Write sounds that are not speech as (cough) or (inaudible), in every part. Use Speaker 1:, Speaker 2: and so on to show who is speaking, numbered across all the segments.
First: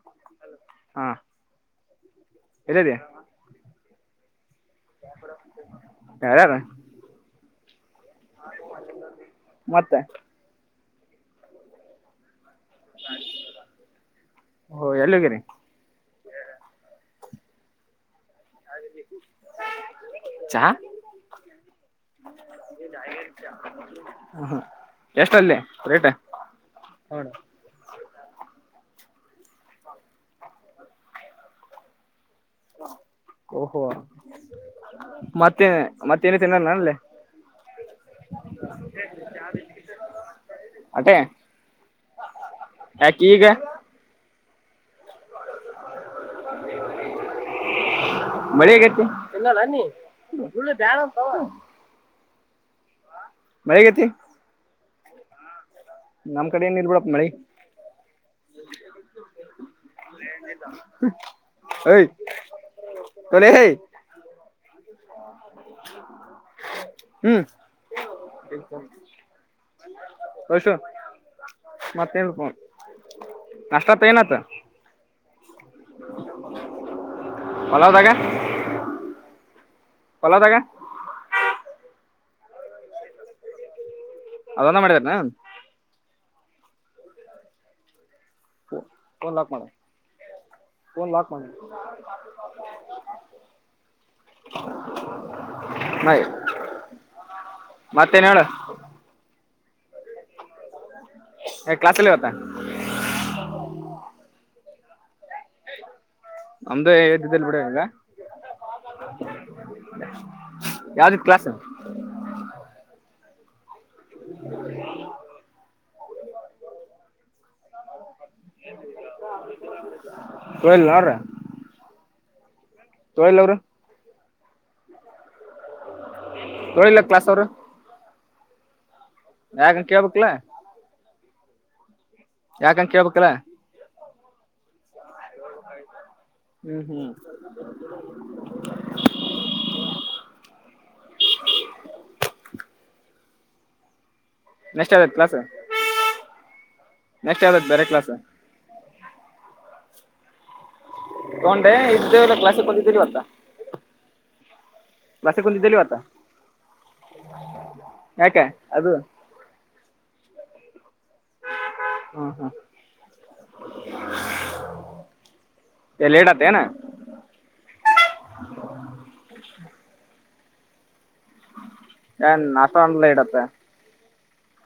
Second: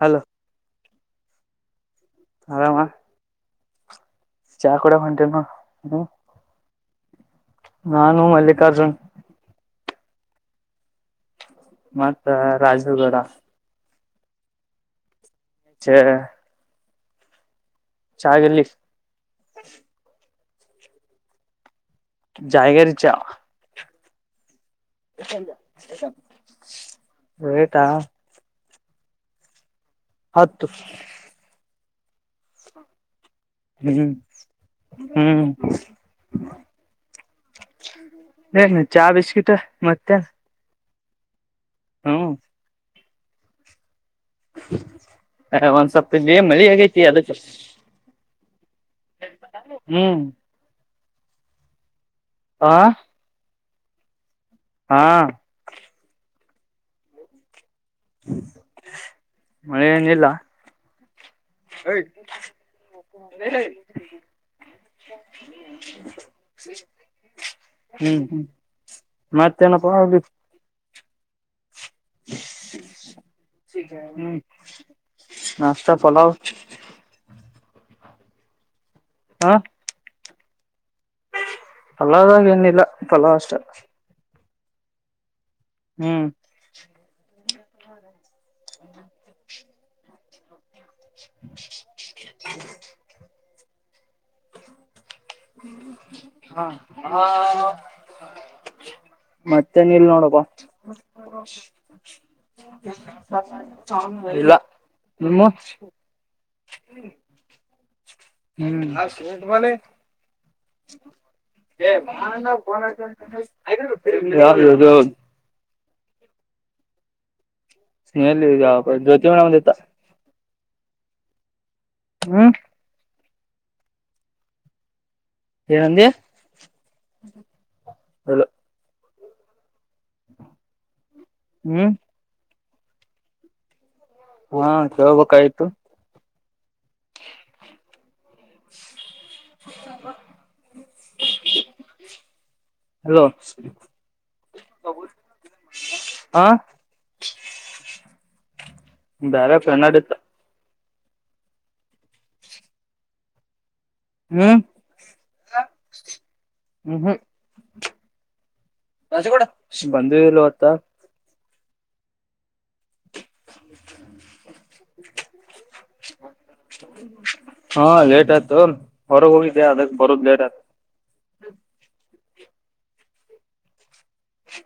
Speaker 1: Hello.
Speaker 2: ಹಾ
Speaker 1: ಆರಾಮ
Speaker 2: ಎಲ್ಲಿದೆ.
Speaker 1: ಚಾ ಕುಡ್ಯಕ್ ಹೊಂಟಿನ್ ಹ.
Speaker 2: ಯಾರ್ಯಾರ
Speaker 1: ನಾನು ಮಲ್ಲಿಕಾರ್ಜುನ್
Speaker 2: ಮತ್ತೆ
Speaker 1: ಮತ್ತ ರಾಜುಗೌಡ.
Speaker 2: ಓ ಎಲ್ಲಿಗ್ರೀ.
Speaker 1: ಚ ಚಾಗಲ್ಲಿ
Speaker 2: ಚಾ
Speaker 1: ಜಾಯಗರಿ ಚಾ
Speaker 2: ಎಷ್ಟ ಅಲ್ಲಿ ರೇಟ್ ಹ.
Speaker 1: ರೇಟಾ ಹತ್ತು
Speaker 2: (inaudible) ಓಹೋ
Speaker 1: ಹ್ಮ್ ಹ್ಮ್
Speaker 2: ಮತ್ತೇನೆ ಮತ್ತೇನ ತಿನ್ನಲ್ಲ ಅಲ್ಲಿ.
Speaker 1: ಏನು ಚಾ ಬಿಸ್ಕಿಟ್ ಮತ್ತೆ.
Speaker 2: ಅಟೆ
Speaker 1: ಹ್ಮ
Speaker 2: ಯಾಕ್ ಈಗ.
Speaker 1: ಹ ಒಂದ್ಸಪ್ತ ಇದ ಮಳಿ ಆಗೈತಿ ಅದಕ್ಕ.
Speaker 2: ಮಳಿ ಆಗೈತಿ.
Speaker 1: ಆ
Speaker 2: ಮಳಿ ಆಗೈತಿ.
Speaker 1: ಹಾ
Speaker 2: ನಮ್ಮ್ ಕಡೆ ಏನ್ ಇರ್ಬಿಡಪ್ಪ ಮಳಿ.
Speaker 1: ಮಳೆಏನಿಲ್ಲ.
Speaker 2: ಏಯ್ ತೊಲೆ
Speaker 1: (inaudible)
Speaker 2: ಹೇಯ್ ಹ್ಮ್
Speaker 1: ಹ್ಮ್ ಮತ್ತೇನಪ್ಪಾ ಅಲ್ಲಿ
Speaker 2: ಹಸು ಮತ್ತೆಳ್ಪೆಕು
Speaker 1: ಹ್ಮ್ ನಾಷ್ಟ ಪಲಾವ್.
Speaker 2: ಪಲಾವ್ದಾಗ
Speaker 1: ಹ
Speaker 2: ಪಲಾವ್ದಾಗ
Speaker 1: ಫಲಾವಾದಾಗ ಏನಿಲ್ಲ ಫಲಾವ್ ಅಷ್ಟ.
Speaker 2: ಅದುನೆ ಮಾಡಿದಾರನ.
Speaker 1: ಹ್ಮ್
Speaker 2: ಡೊರ್ ಲಾಕ ಮಾಡ. ಡೊರ್ ಲಾಕ್ ಮಾಡ್.
Speaker 1: ಹ
Speaker 2: ಮತ್ತೇನ್ ಹೇಳು
Speaker 1: ಮತ್ತೆ ಮತ್ತೆ ಏನಿಲ್ ನೋಡಪ್ಪ.
Speaker 2: ಕ್ಲಾಸಲ್ಲಿ ಇವತ್ತ
Speaker 1: ಇಲ್ಲ ನಿಮ್ಮ.
Speaker 2: ನಮ್ದು ಇದ್ದಿದ್ದಿಲ್ ಬಿಡ ಈಗ
Speaker 1: ಹ್ಮ್
Speaker 2: ಯಾವ್ದಿತ್ ಕ್ಲಾಸ್
Speaker 1: (unintelligible) (inaudible) ಸ್ನಹಲ್ಗ ಜ್ಯತಿ ಮೇಡಂದತ್ತ.
Speaker 2: ತೋಳಿಲ್ ಅವ್ರ
Speaker 1: ಹ್ಮ್
Speaker 2: ಎಲ್ ಅವರು
Speaker 1: ಏನಂದಿ
Speaker 2: ನೋಡಿಲ್ಲ ಕ್ಲಾಸ್ ಅವರು.
Speaker 1: ಇಲ್ಲ
Speaker 2: ವಗಂ ಕೇಬಕ್ಲೆ.
Speaker 1: ಹ್ಮ್
Speaker 2: ಯಾಕಂಗ ಕೇಳ್ಬೇಕಲ್ಲ.
Speaker 1: ಹಾ ಕೇಳ್ಬೇಕಯ್ತು.
Speaker 2: ಹ್ಮ್ ಹ್ಮ್ (inaudible)
Speaker 1: (inaudible)
Speaker 2: ನೆಕ್ಸ್ಟ್ ಆದತ್ ಕ್ಲಸ್
Speaker 1: ಹಾ
Speaker 2: ನೆಕ್ಟ್ ಯಾವ ಬೇರೆ ಕ್ಲಾಸ್
Speaker 1: ಬೇರೆ ಫೇನಾಡ್ ಇತ್ತು
Speaker 2: ತಗೊಂಡೆ ಇದ್ದೇ ಎಲ್ಲ ಕ್ಲಾಸ್ ಹೋಗಿದ್ದೀವತ್ತ
Speaker 1: ಹ್ಮ್
Speaker 2: ಕ್ಲಾಸ್ಸಿಗೆ ಬಂದಿದಿಲ್ಲ ಇವತ್ತು
Speaker 1: ಬಂದೆ ಇಲ್ಲ ಇವತ್ತು
Speaker 2: ಹ್ಮ ಹಾ
Speaker 1: (inaudible)
Speaker 2: ಲೇಟ್ ಅದ್ದೇನು
Speaker 1: ಹಾ ಲೇಟ್ ಆಯ್ತು ಹೊರಗೆ ಹೋಗಿದ್ದೆ ಅದಕ್ಕೆ ಬರೋದ್ ಲೇಟ್ ಆಯ್ತು
Speaker 2: ಏನ್ ಅಸ್ಟೊದು ಲೇಟ್ ಆಯ್ತಾ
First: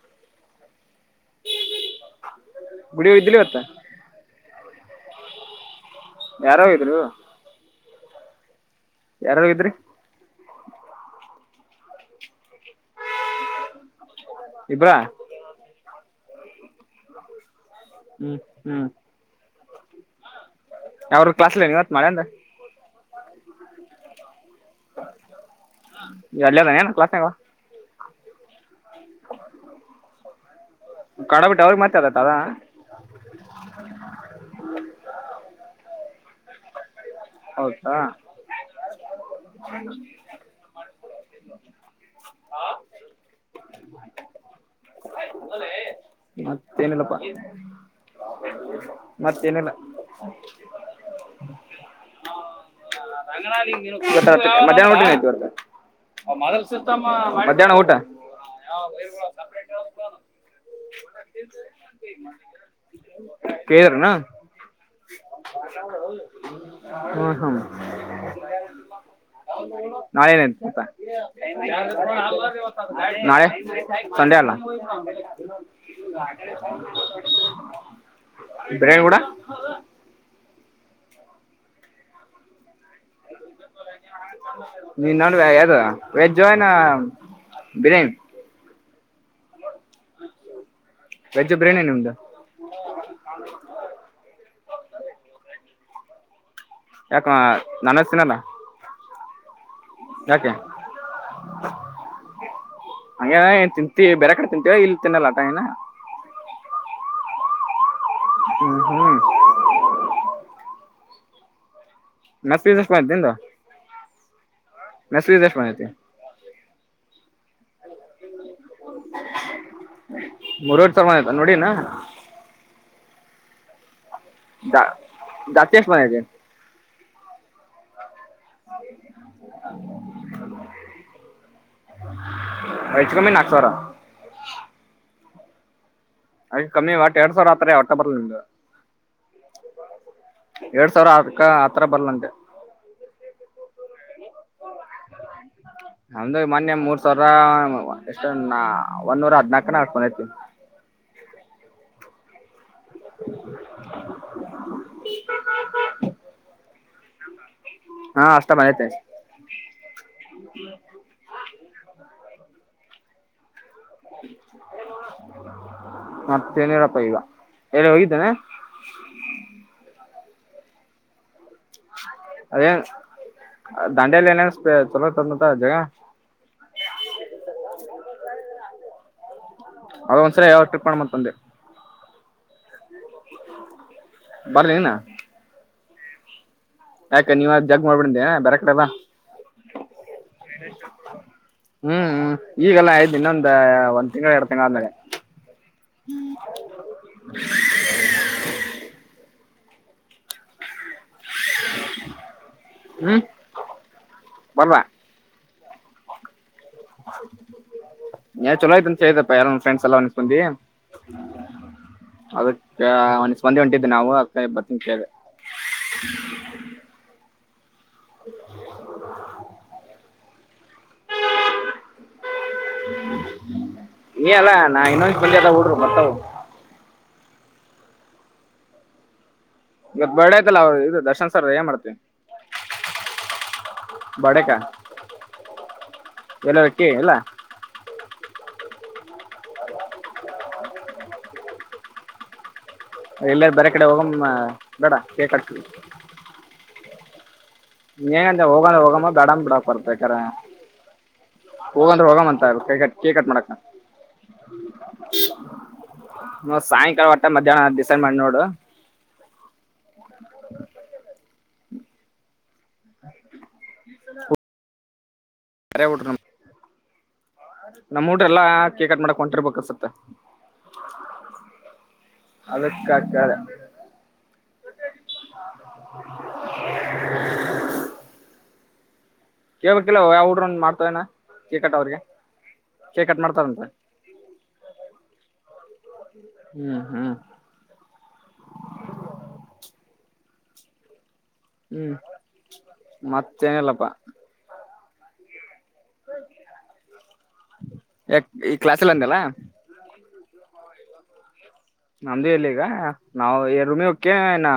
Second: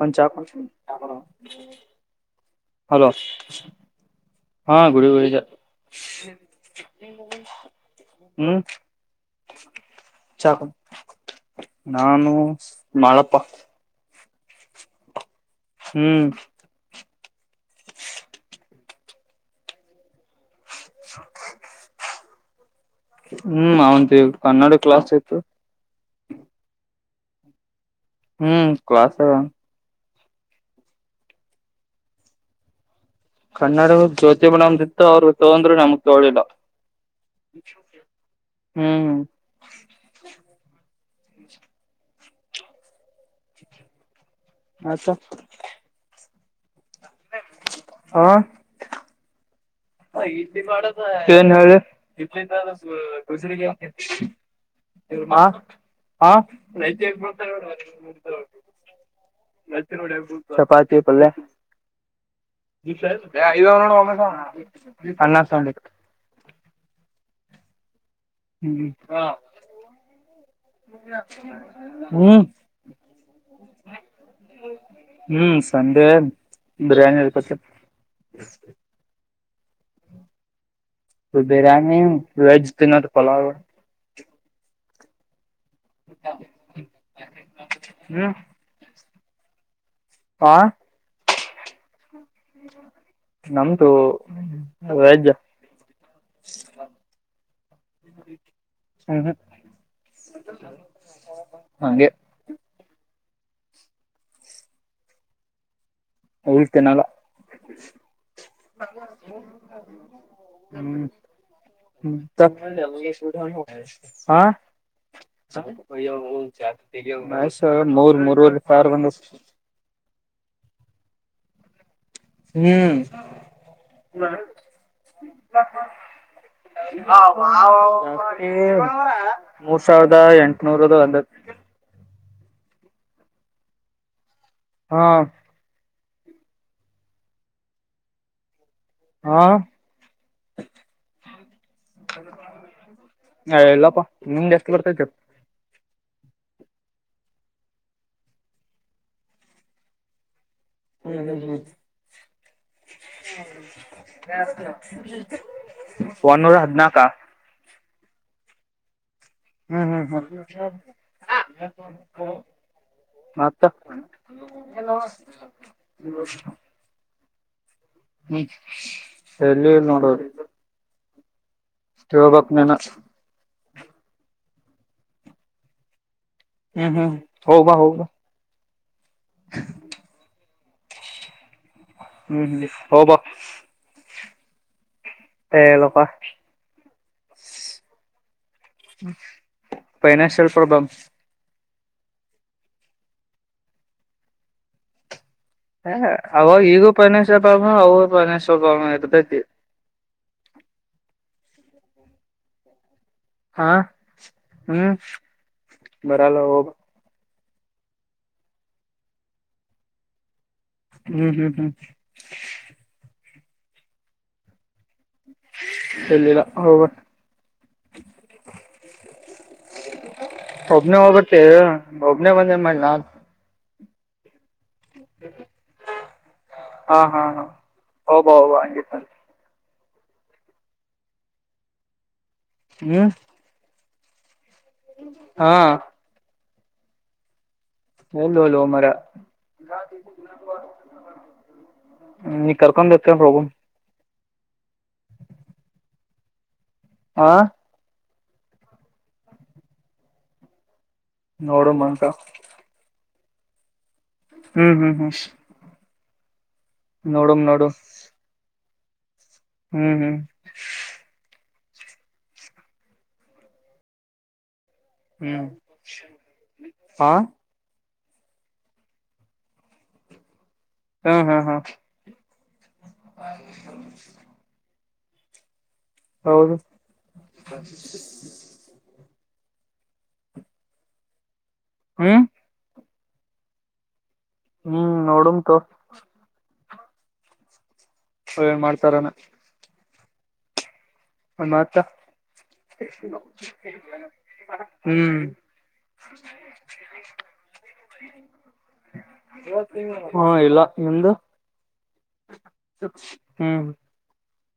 Speaker 1: ಒಂದು ಚಾ ಕೊಡು ಹಲೋ
Speaker 2: ಗುಡಿಗೆ ಹೋಗಿದ್ದಿಲ್ಲ ಇವತ್ತ
Speaker 1: ಹಾ ಗುಡಿ ಹೋಗಿದೆ
Speaker 2: ಯಾರೋ ಇದ್ರು
Speaker 1: ಹ್ಮ್
Speaker 2: ಯಾರ್ಯಾರು ಹೋಗಿದ್ರಿ
Speaker 1: ಚಾ ಕೊಡು ನಾನು ಮಾಳಪ್ಪ
Speaker 2: ಇಬ್ರಾ
Speaker 1: ಹ್ಮ್
Speaker 2: ಹ್ಮ್ ಯಾವರು ಕ್ಲಾಸ್ಲ್ಲಿ ಏನ ಇವತ್ ಮಾಡೆ ಅಂದ
Speaker 1: ಹ್ಮ್ ಅವಂತ ಕನ್ನಡ ಕ್ಲಾಸ್ ಇತ್ತು
Speaker 2: ತವ
Speaker 1: ಹ್ಮ್ ಕ್ಲಾಸ ಅವ
Speaker 2: ಕಡಬಿಟ್ಟು ಅವ್ರಿಗೆ ಮತ್ತ ಅದತ್ ಅದ
Speaker 1: ಕನ್ನಡ ಜ್ಯೋತಿ ಮೇಡಂ ಇತ್ತು ಅವ್ರಗ ತೊಂಕೊಂಡ್ರು ನಮಗ್ ತಕೊಂಡಿಲ್ಲ
Speaker 2: ಹೌದಾ
Speaker 1: ಹ್ಮ್
Speaker 2: ಹ
Speaker 1: ಮತ್
Speaker 2: ಮತ್ತೇನಿಲ್ಲಪ್ಪಾ ಮತ್ತೇನೆಲ್ಲ
Speaker 1: ಏನ್ ಹೇಳಿ
Speaker 2: ಮಧ್ಯಾಹ್ನ ಊಟ
Speaker 1: ಹ
Speaker 2: ಏನ್
Speaker 1: ಹ
Speaker 2: ಮಾಡಿದೆ ಮಧ್ಯಾಹ್ನ ಊಟ
Speaker 1: ಚಪಾತಿ ಪಲ್ಲೆ
Speaker 2: (unintelligible)
Speaker 1: (unintelligible) ಸಾಂಬಾರ್
Speaker 2: ಹ್ಮ ಹ್ಮ್
Speaker 1: ಹ್ಮ್ ಹ
Speaker 2: ನಾಳೆ ನಾಳೆ ಸಂಡೆ ಅಲ್ಲ
Speaker 1: ಹ್ಮ್ ಸಂಡೆ ಬಿರಿಯಾನಿ ಇರ್ಬೇಕ
Speaker 2: ಬೈರೆ ಗೌಡ (inaudible)
Speaker 1: ಬಿರಿಯಾನಿ ವೆಜ್ ತಿನ್ನದು ಪಲಾವ್
Speaker 2: ನಿನ್ ನೋಡು ಯಾವುದು ವೆಜ್ ನಬಿರಯಾನಿ
Speaker 1: ಹ್ಮ್ ಹ
Speaker 2: ವೆಜ್ ಬಿರಿಯಾನಿ ನಿಮ್ದು
Speaker 1: ನಮ್ದು ವೆಜ್
Speaker 2: ಯಾಕ ನೋನ್ ವೆಜ್ ತಿನಲ್ಲ
Speaker 1: ಹ್ಮ ಹಂಗೆ
Speaker 2: ಹ ಏನ್ ತಿಂತೀವಿ ಬೇರೆ ಕಡೆ ತಿಂತೀವ ಇಲ್ಲಿ ತಿನ್ನಲ್ಲಾಟ ಏನ
Speaker 1: ಇಲ್ಲಿ ತಿನಲ್ಲ
Speaker 2: ಹ್ಮ್ ಹ್ಮ್
Speaker 1: ಹ್ಮ್ ಹ
Speaker 2: ಮೆಸ್ ಫೀಸ್ ಎಷ್ಟ್ ಬಂದೈತಿ ನಿಂದು ಮೆಸ್ ಫೀಸ್ ಎಷ್ಟ್ ಬಂದೈತಿ
Speaker 1: ಅಯ್ಯೋ (unintelligible) ಮೂರ್ ಮೂರವರೆ ಸಾವರ್
Speaker 2: ಮೂರ್ವರ್ ಸಾವಿಮಯತ ನೋಡಿನಾ
Speaker 1: ಹ್ಮ್
Speaker 2: (unintelligible)
Speaker 1: (unintelligible) ಮೂರ್ ಸಾವಿರದ ಎಂಟನೂರ (unintelligible)
Speaker 2: ಐಚ ಕಮ್ಮಿ ನಕ್ಸವ್ರ
Speaker 1: ಹಾ
Speaker 2: ಅ ಕಮ್ಮಿ ಒಟ್ಟಟ್ ಎರಡ್ ಸಾವಿರ ಆತ್ರ ಹೊಟ್ಟ ಬರ್ಲ್ ನಿಂಬುದು
Speaker 1: ಹಾ
Speaker 2: ಎರಡ್ ಸಾವಿರ ಅದಕ್ಕ ಆತರ ಬರ್ಲಲ್ಲ ಅಂದೆ
Speaker 1: ಹ ಎಲ್ಲಪ್ಪಾ ನಿಮ್ದ ಜಾಸ್ತಿ ಬರ್ತತ್ತು
Speaker 2: ನಂದು ಮೊನ್ನೆ ಮೂರ್ ಸಾವಿರ ಎಷ್ಟ ಒಂದ್ನೋರ ಹದ್ನಾಕ್ ಏನ ಅಷ್ಟ್ ಬಂದೈತಿ
Speaker 1: ಹು ಹು ಹು ಒನ್ನೂರ ಹದಿನಾಕಾ
Speaker 2: ಹಾ ಅಷ್ಟ ಬಂದೈತಿ
Speaker 1: ಹ್ಮ್ ಹ್ಮ್ ಹ್ಮ್ ಮತ್ (unintelligible)
Speaker 2: ಮತ್ತೇನಿರಪ್ಪ ಈಗ ಎಲ್ಲಿ ಹೋಗಿದ್ದೇನೆ
Speaker 1: ಹ್ಮ್ ಎಲ್ಲಿ ನೋಡರಿ ನೀನ
Speaker 2: ಅದೇನ್ ದಾಂಡಿಯಲಿ ಏನೇನ್ ಚಲೋ ಐತಿ ಮತ ಜಗ
Speaker 1: ಹ್ಮ್ ಹ್ಮ್ ಹೋಗ್ ಬಾ ಹೋಗ್ ಬಾ (inaudible)
Speaker 2: ಅದ ಒಂದ್ಸ ಯಾವ ಟ್ರಿಪ್ ಮಾಡ ಮತ್ ಬಂದೆ
Speaker 1: ಹ್ಮ್ ಹೋಬಾ
Speaker 2: ಬರ್ ನೀನು
Speaker 1: ಎ ಇಲ್ಲಪಾ
Speaker 2: ಯಾಕ ನೀವ್ ಅ ಜಗ್ ಮಾಡ್ಬಿಡ್ದೆ ಬರ ಕಡಿ ಬ
Speaker 1: ಫೈನಾನ್ಷಿಯಲ್ ಪ್ರಾಬ್ಲಮ್
Speaker 2: ಹ್ಮ್ ಈಗೆಲ್ಲಾ ಐದ್ ಇನ್ನೊಂದ್ ಒಂದ್ ತಿಂಗಳು ಎರಡು ತಿಂಗಂಳ ಆದ್ಮೇಲೆ
Speaker 1: ಹ ಅವಾಗ ಈಗೂ ಫೈನಾನ್ಸಿಯಲ್ ಪ್ರಾಬ್ಲಮ್ ಅವೂಗು ಫೈನಾನ್ಸಿಯಲ್ ಪ್ರಾಬ್ಲಮ್ ಇರ್ತೈತಿ
Speaker 2: ಹ್ಮ್
Speaker 1: ಹಾ
Speaker 2: ಬರ್ಲ
Speaker 1: ಹ್ಮ್ ಬರಲ್ಲ ಹೋಗ
Speaker 2: ಏನ್ ಚಲೋ ಆಯ್ತಂತ ಹೇಳತಪ್ಪ ಯಾರ ಫ್ರೆಂಡ್ಸ್ ಎಲ್ಲಾ ಅನಸ್ಕೊಂಡಿ
Speaker 1: ಹ್ಮ್ ಹ್ಮ್ ಹ್ಮ್
Speaker 2: ಅದಕ್ಕೆ (unintelligible) ಒಂದೆ ಹೊಂಟಿದ್ದ್ ನಾವು ಅ ಬರ್ತಿ ಏನ್ ಅಂತ ಕೇಳ್ದೆ
Speaker 1: ಇಲ್ಲಿಲ್ಲ ಹೋಗ
Speaker 2: (unintelligible)
Speaker 1: ಒಬ್ನೇ ಹೋಗತ್ತೆ ಒಬ್ನೇ ಬಂದ್ ಏನ್ ಮಾಡ್ಲಿ ನನ್
Speaker 2: ಅಲ್ಲಾ ನಾ ಇನ್ನೊಂಡಸ್ಟ್ ಮಂದಿ ಅದರ್ ಹುಡರು ಬರ್ತವ್
Speaker 1: ಹಾ ಹಾ ಹೋಬ ಹೊಬ ಹಂಗಿತ್ತಂದ್ರೆ
Speaker 2: ಇವತ್ ಬರ್ಡ್ ಆಯ್ತಲ್ಲ ಅವ್ರು ಇದು ದರ್ಶನ್ ಸರ್ ಏನ್ ಮಾಡ್ತಿ
Speaker 1: ಹ್ಮ
Speaker 2: ಬಡೇಕ
Speaker 1: ಹಾ
Speaker 2: ಎಲ್ಲರ ಹೊಕ್ಕಿ ಇಲ್ಲ
Speaker 1: (unintelligible) ನಿ
Speaker 2: ಎಲ್ಲರ ಬೇರೆ ಕಡೆ ಹೋಗಮ್ಮ ಬೇಡ ಕೇಕ್ ಕಟ್
Speaker 1: ಹಾ
Speaker 2: ಏನಂತ ಹೋಗ ಹೋಗಂಬ ಬೇಡ ಬಿಡಕ್ ಹೊರ್ತಕ್ರ
Speaker 1: ನೋಡಮ್ ಅಂತ
Speaker 2: ಹೋಗಂದ್ರೆ ಹೋಗಮ್ ಅಂತಾ (unintelligible) ಕೇಕಟ್ ಮಾಡಕ
Speaker 1: ಹ್ಮ್ ಹ್ಮ್ ಹ್ಮ್
Speaker 2: ಸಾಯಂಕಾಲ ಒಟ್ಟ
Speaker 1: ನೋಡಮ್
Speaker 2: ಮಧ್ಯಾಹ್ನ
Speaker 1: ನೋಡು
Speaker 2: ಡಿಸೈಡ್ ಮಾಡಿ ನೋಡು
Speaker 1: ಹ್ಮ್ ಹ್ಮ್
Speaker 2: (inaudible)
Speaker 1: (unintelligible) ಹಾ
Speaker 2: ನಮ್ಮ್ ಉಡುಗುರು ಎಲ್ಲಾ ಕೇಕಟ್ ಮಾಡಕ್ ಹೊಂಟಿರ್ಬೇಕಸತ್ತ
Speaker 1: ಹಾ ಹಾ ಹಾ
Speaker 2: ಅದಕ್ಕ ಕೇಳ್ದೆ
Speaker 1: (unintelligible) ಹೌದು (unintelligible)
Speaker 2: ಕೇಳುಬೇಕುವಲ ಯಾವ ಹುಡುಗರು ಮಾಡ್ತವನ ಕೇಕ್ ಕಟ್ ಅವ್ರಿಗೆ
Speaker 1: ಹ್ಮ್
Speaker 2: ಕೇಕ್ ಮಾಡ್ತಾರಂತ
Speaker 1: ಹ್ಮ್ ನೋಡಮ ತೊ
Speaker 2: ಹ್ಮ್ ಹ್ಮ್
Speaker 1: ಅವ ಏನ್ ಮಾಡ್ತಾರಾನ ಮಾತ್ತ
Speaker 2: ಹ್ಮ್ ಮತ್ತೇನಿಲ್ಲಪ್ಪಾ
Speaker 1: ಹ್ಮ್
Speaker 2: ಯಾಕ್ ಈ ಕ್ಲಾಸಲ್ ಅಂದಲ್ಲ
Speaker 1: (unintelligible) (inaudible) ಹಾ ಇಲ್ಲ ನಿಮ್ದು
Speaker 2: ನಮ್ದು ಇಲ್ಲ ಈಗ ನಾವು ಎ
Speaker 1: ಹ್ಮ್
Speaker 2: ರೂಮಿ ಹೋಗುತೆ ಇನ್ನ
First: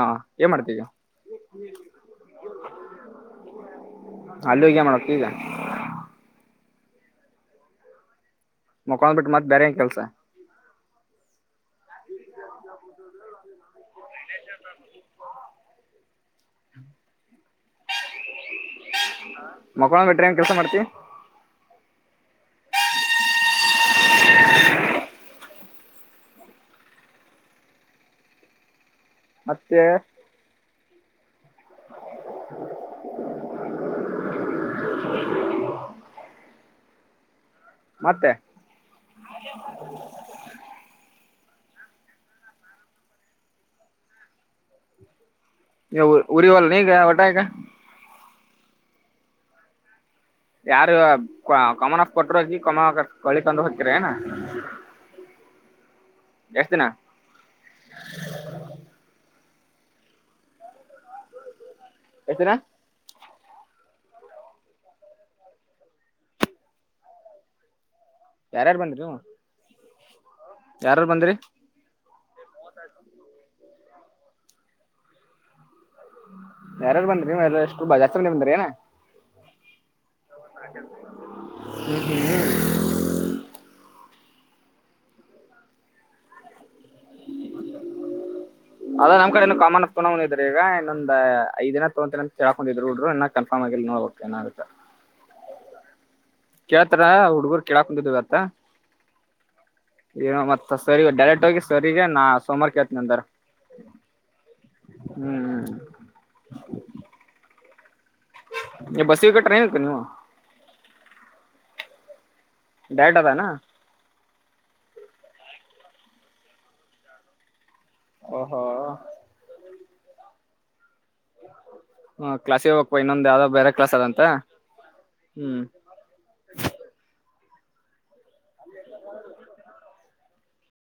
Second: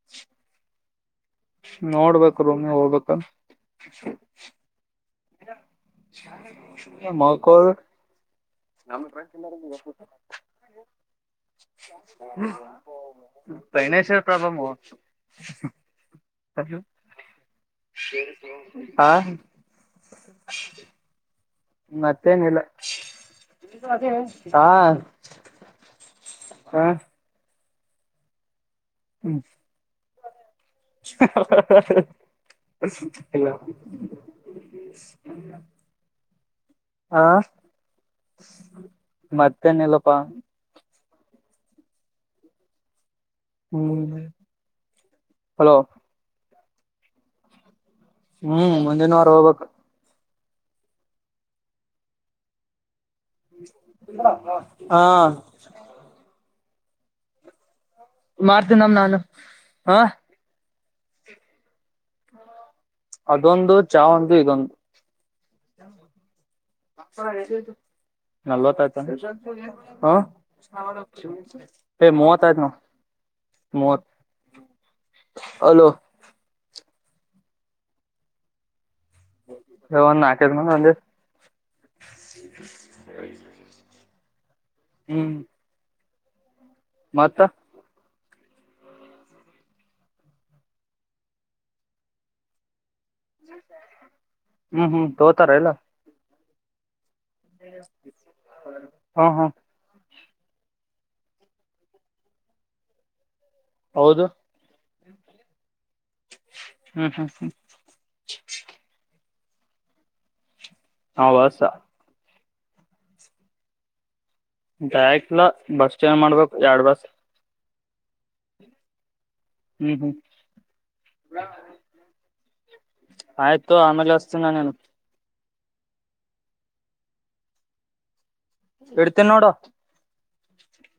Speaker 2: ಏನ್ ಮಾಡ್ತವಿ
Speaker 1: ನೋಡ್ಬೇಕು ರೂಮಿ ಹೋಗಬೇಕಲ್
Speaker 2: ಅಲ್ಲಿ ಹೋಗಿ ಏನ್ ಮಾಡ್ಬೇಕು ಈಗ
Speaker 1: ಮಲೋಕುಡು ನಮ್ಮ
Speaker 2: ಮಕ್ಕೊಂಡ್ ಬಿಟ್ಟು ಮತ್ ಬೇರೆ ಏನ್ ಕೆಲ್ಸ
Speaker 1: (unintelligible) ಹ್ಮ್ ಫಿನಿಸಿಯಲ್ ಪ್ರಾಬ್ಲಮ (unintelligible)
Speaker 2: ಮಕೋಲಂಡು ಬಿಟ್ರಿ ಹೆಂಗ ಕೆಲ್ಸ ಮಾಡ್ತಿ
Speaker 1: ಮತ್ತೇನಿಲ್ಲ (unintelligible) ಹಾ ಹಾ
Speaker 2: ಮತ್ತೆ
Speaker 1: (unintelligible) ಹೆಲೋ (inaudible) ಹಾ
Speaker 2: ಮತ್ತೆ
Speaker 1: ಮಾತೇ ಏನು ಇಲ್ಲ ಅಪ್ಪ ಹ್ಮ್ ಹಲೋ
Speaker 2: ಉಊರಿ ಹೋಗಲೇ ನೀ ವೋಟ್ ಹಾಕಾಕ
Speaker 1: ಹ್ಮ್ ಮುಂದಿನ ವಾರ ಹೋಗಬೇಕು
Speaker 2: ಯಾರು ಕಮನ ಕೊಟರು ಹೋಗಿ ಕಮಕ ಕಳಿ ತೊಂಡ ಹೋಗುತೆರ
Speaker 1: ಹಾ
Speaker 2: ಏನು------ಇಷ್ಟು ದಿನ
Speaker 1: ಹಾ
Speaker 2: ಹೇಳುತೆರ
Speaker 1: ಅದೊಂದು ಚಾ ಒಂದು ಇದೊಂದು (unintelligible)
Speaker 2: ಯಾರ್ಯಾರು
Speaker 1: ನಲವತ್ತು ಆಯ್ತು
Speaker 2: ಬಂದ್ರಿ
Speaker 1: ಏನು
Speaker 2: ನೀವು
Speaker 1: ರಿ
Speaker 2: ಯಾರಾರು ಬಂದ್ರಿ
Speaker 1: (unintelligible) ಹೇ ಮೂವ ಮೂವತ್ತು ಹೆಲೋ
Speaker 2: ಯಾರಾರು ಬಂದ್ರರಿ ಏನು ಎಷ್ಟು ಜಾಸ್ತಿ ಬಂದಿ ಏನು
Speaker 1: ನಾಕು ಐದು ಮಂಡೆ ಬೇಡ್ವೆ ಹ್ಮ್ ಮತ್ತ
Speaker 2: ಅದ ನಮ್ಮ ಕಡೆ ಇ ಕಾಮಾನ ತೊಂಡಂದಿದ್ರ ಈಗ ಇನ್ನೊಂದ್ ಐದು ದಿನ ತೊಳ್ಕಂದಿದ್ರು ಅಂತ ಹೇಳಾಡ್ತೀರು ಕನ್ಫರ್ಮ್ ಆಗೆಲ್ಲ ನೋಡಬೇಕು ಏನು ಅಡುಕ
Speaker 1: ಹ್ಮ್ ಹ್ಮ್ ತೋತಾರ ಇಲ್ಲ
Speaker 2: ಕೇಳ್ ಹತ್ರ ಹುಡುಗರು ಕೇಳ ಕುಂತಿದ
Speaker 1: ಹ್ಮ್ ಹ್ಮ್
Speaker 2: ಇವತು ಮತ್ತತ್ ಸರಿ ರಿಗೆ ಡೈರೆಕ್ಟ್ ಹೋಗಿ ಸರಿಗೆ ನಾ ಸೋಮವಾರ ಕೇಳ್ತನೆ ಅಂದಾರ
Speaker 1: ಹೌದು
Speaker 2: ಹ್ಮ್
Speaker 1: ಹ್ಮ್ ಹ್ಮ್ ಹ್ಮ್
Speaker 2: ನೀ ಬಸ್ಗೆ ಹೋಗುತೆಯ ಟ್ರೈನ್ಗೆ ಹೋಗುತೆಯ ನೆವ
Speaker 1: ನವಸ
Speaker 2: ಡೈರೆಕ್ಟ್ ಆದ ಏನೂ
Speaker 1: ಡೈರೆಕ್ಟ್ ಇಲ್ಲ ಬಸ್ ಚೇಂಜ್ ಮಾಡಬೇಕು ಎಡು ಬಸ್
Speaker 2: ಓಹೋ
Speaker 1: ಹ್ಮ್ ಹ್ಮ್
Speaker 2: ಹ ಕ್ಲಾಸ್ಿಗೆ ಹೋಗ್ಪ ಇನ್ನೊಂದ್ ಯಾವ್ದಾವ ಬೇರೆ
Speaker 1: ಆಯ್ತು
Speaker 2: ಕ್ಲಾಸ್
Speaker 1: ಆಮೇಲೆ
Speaker 2: ಅದಂತ
Speaker 1: ಹಸ್ತೀನಿ ನಾನೇನು
Speaker 2: ಹ್ಮ್
Speaker 1: ಇಡ್ತೇನೆ ನೋಡ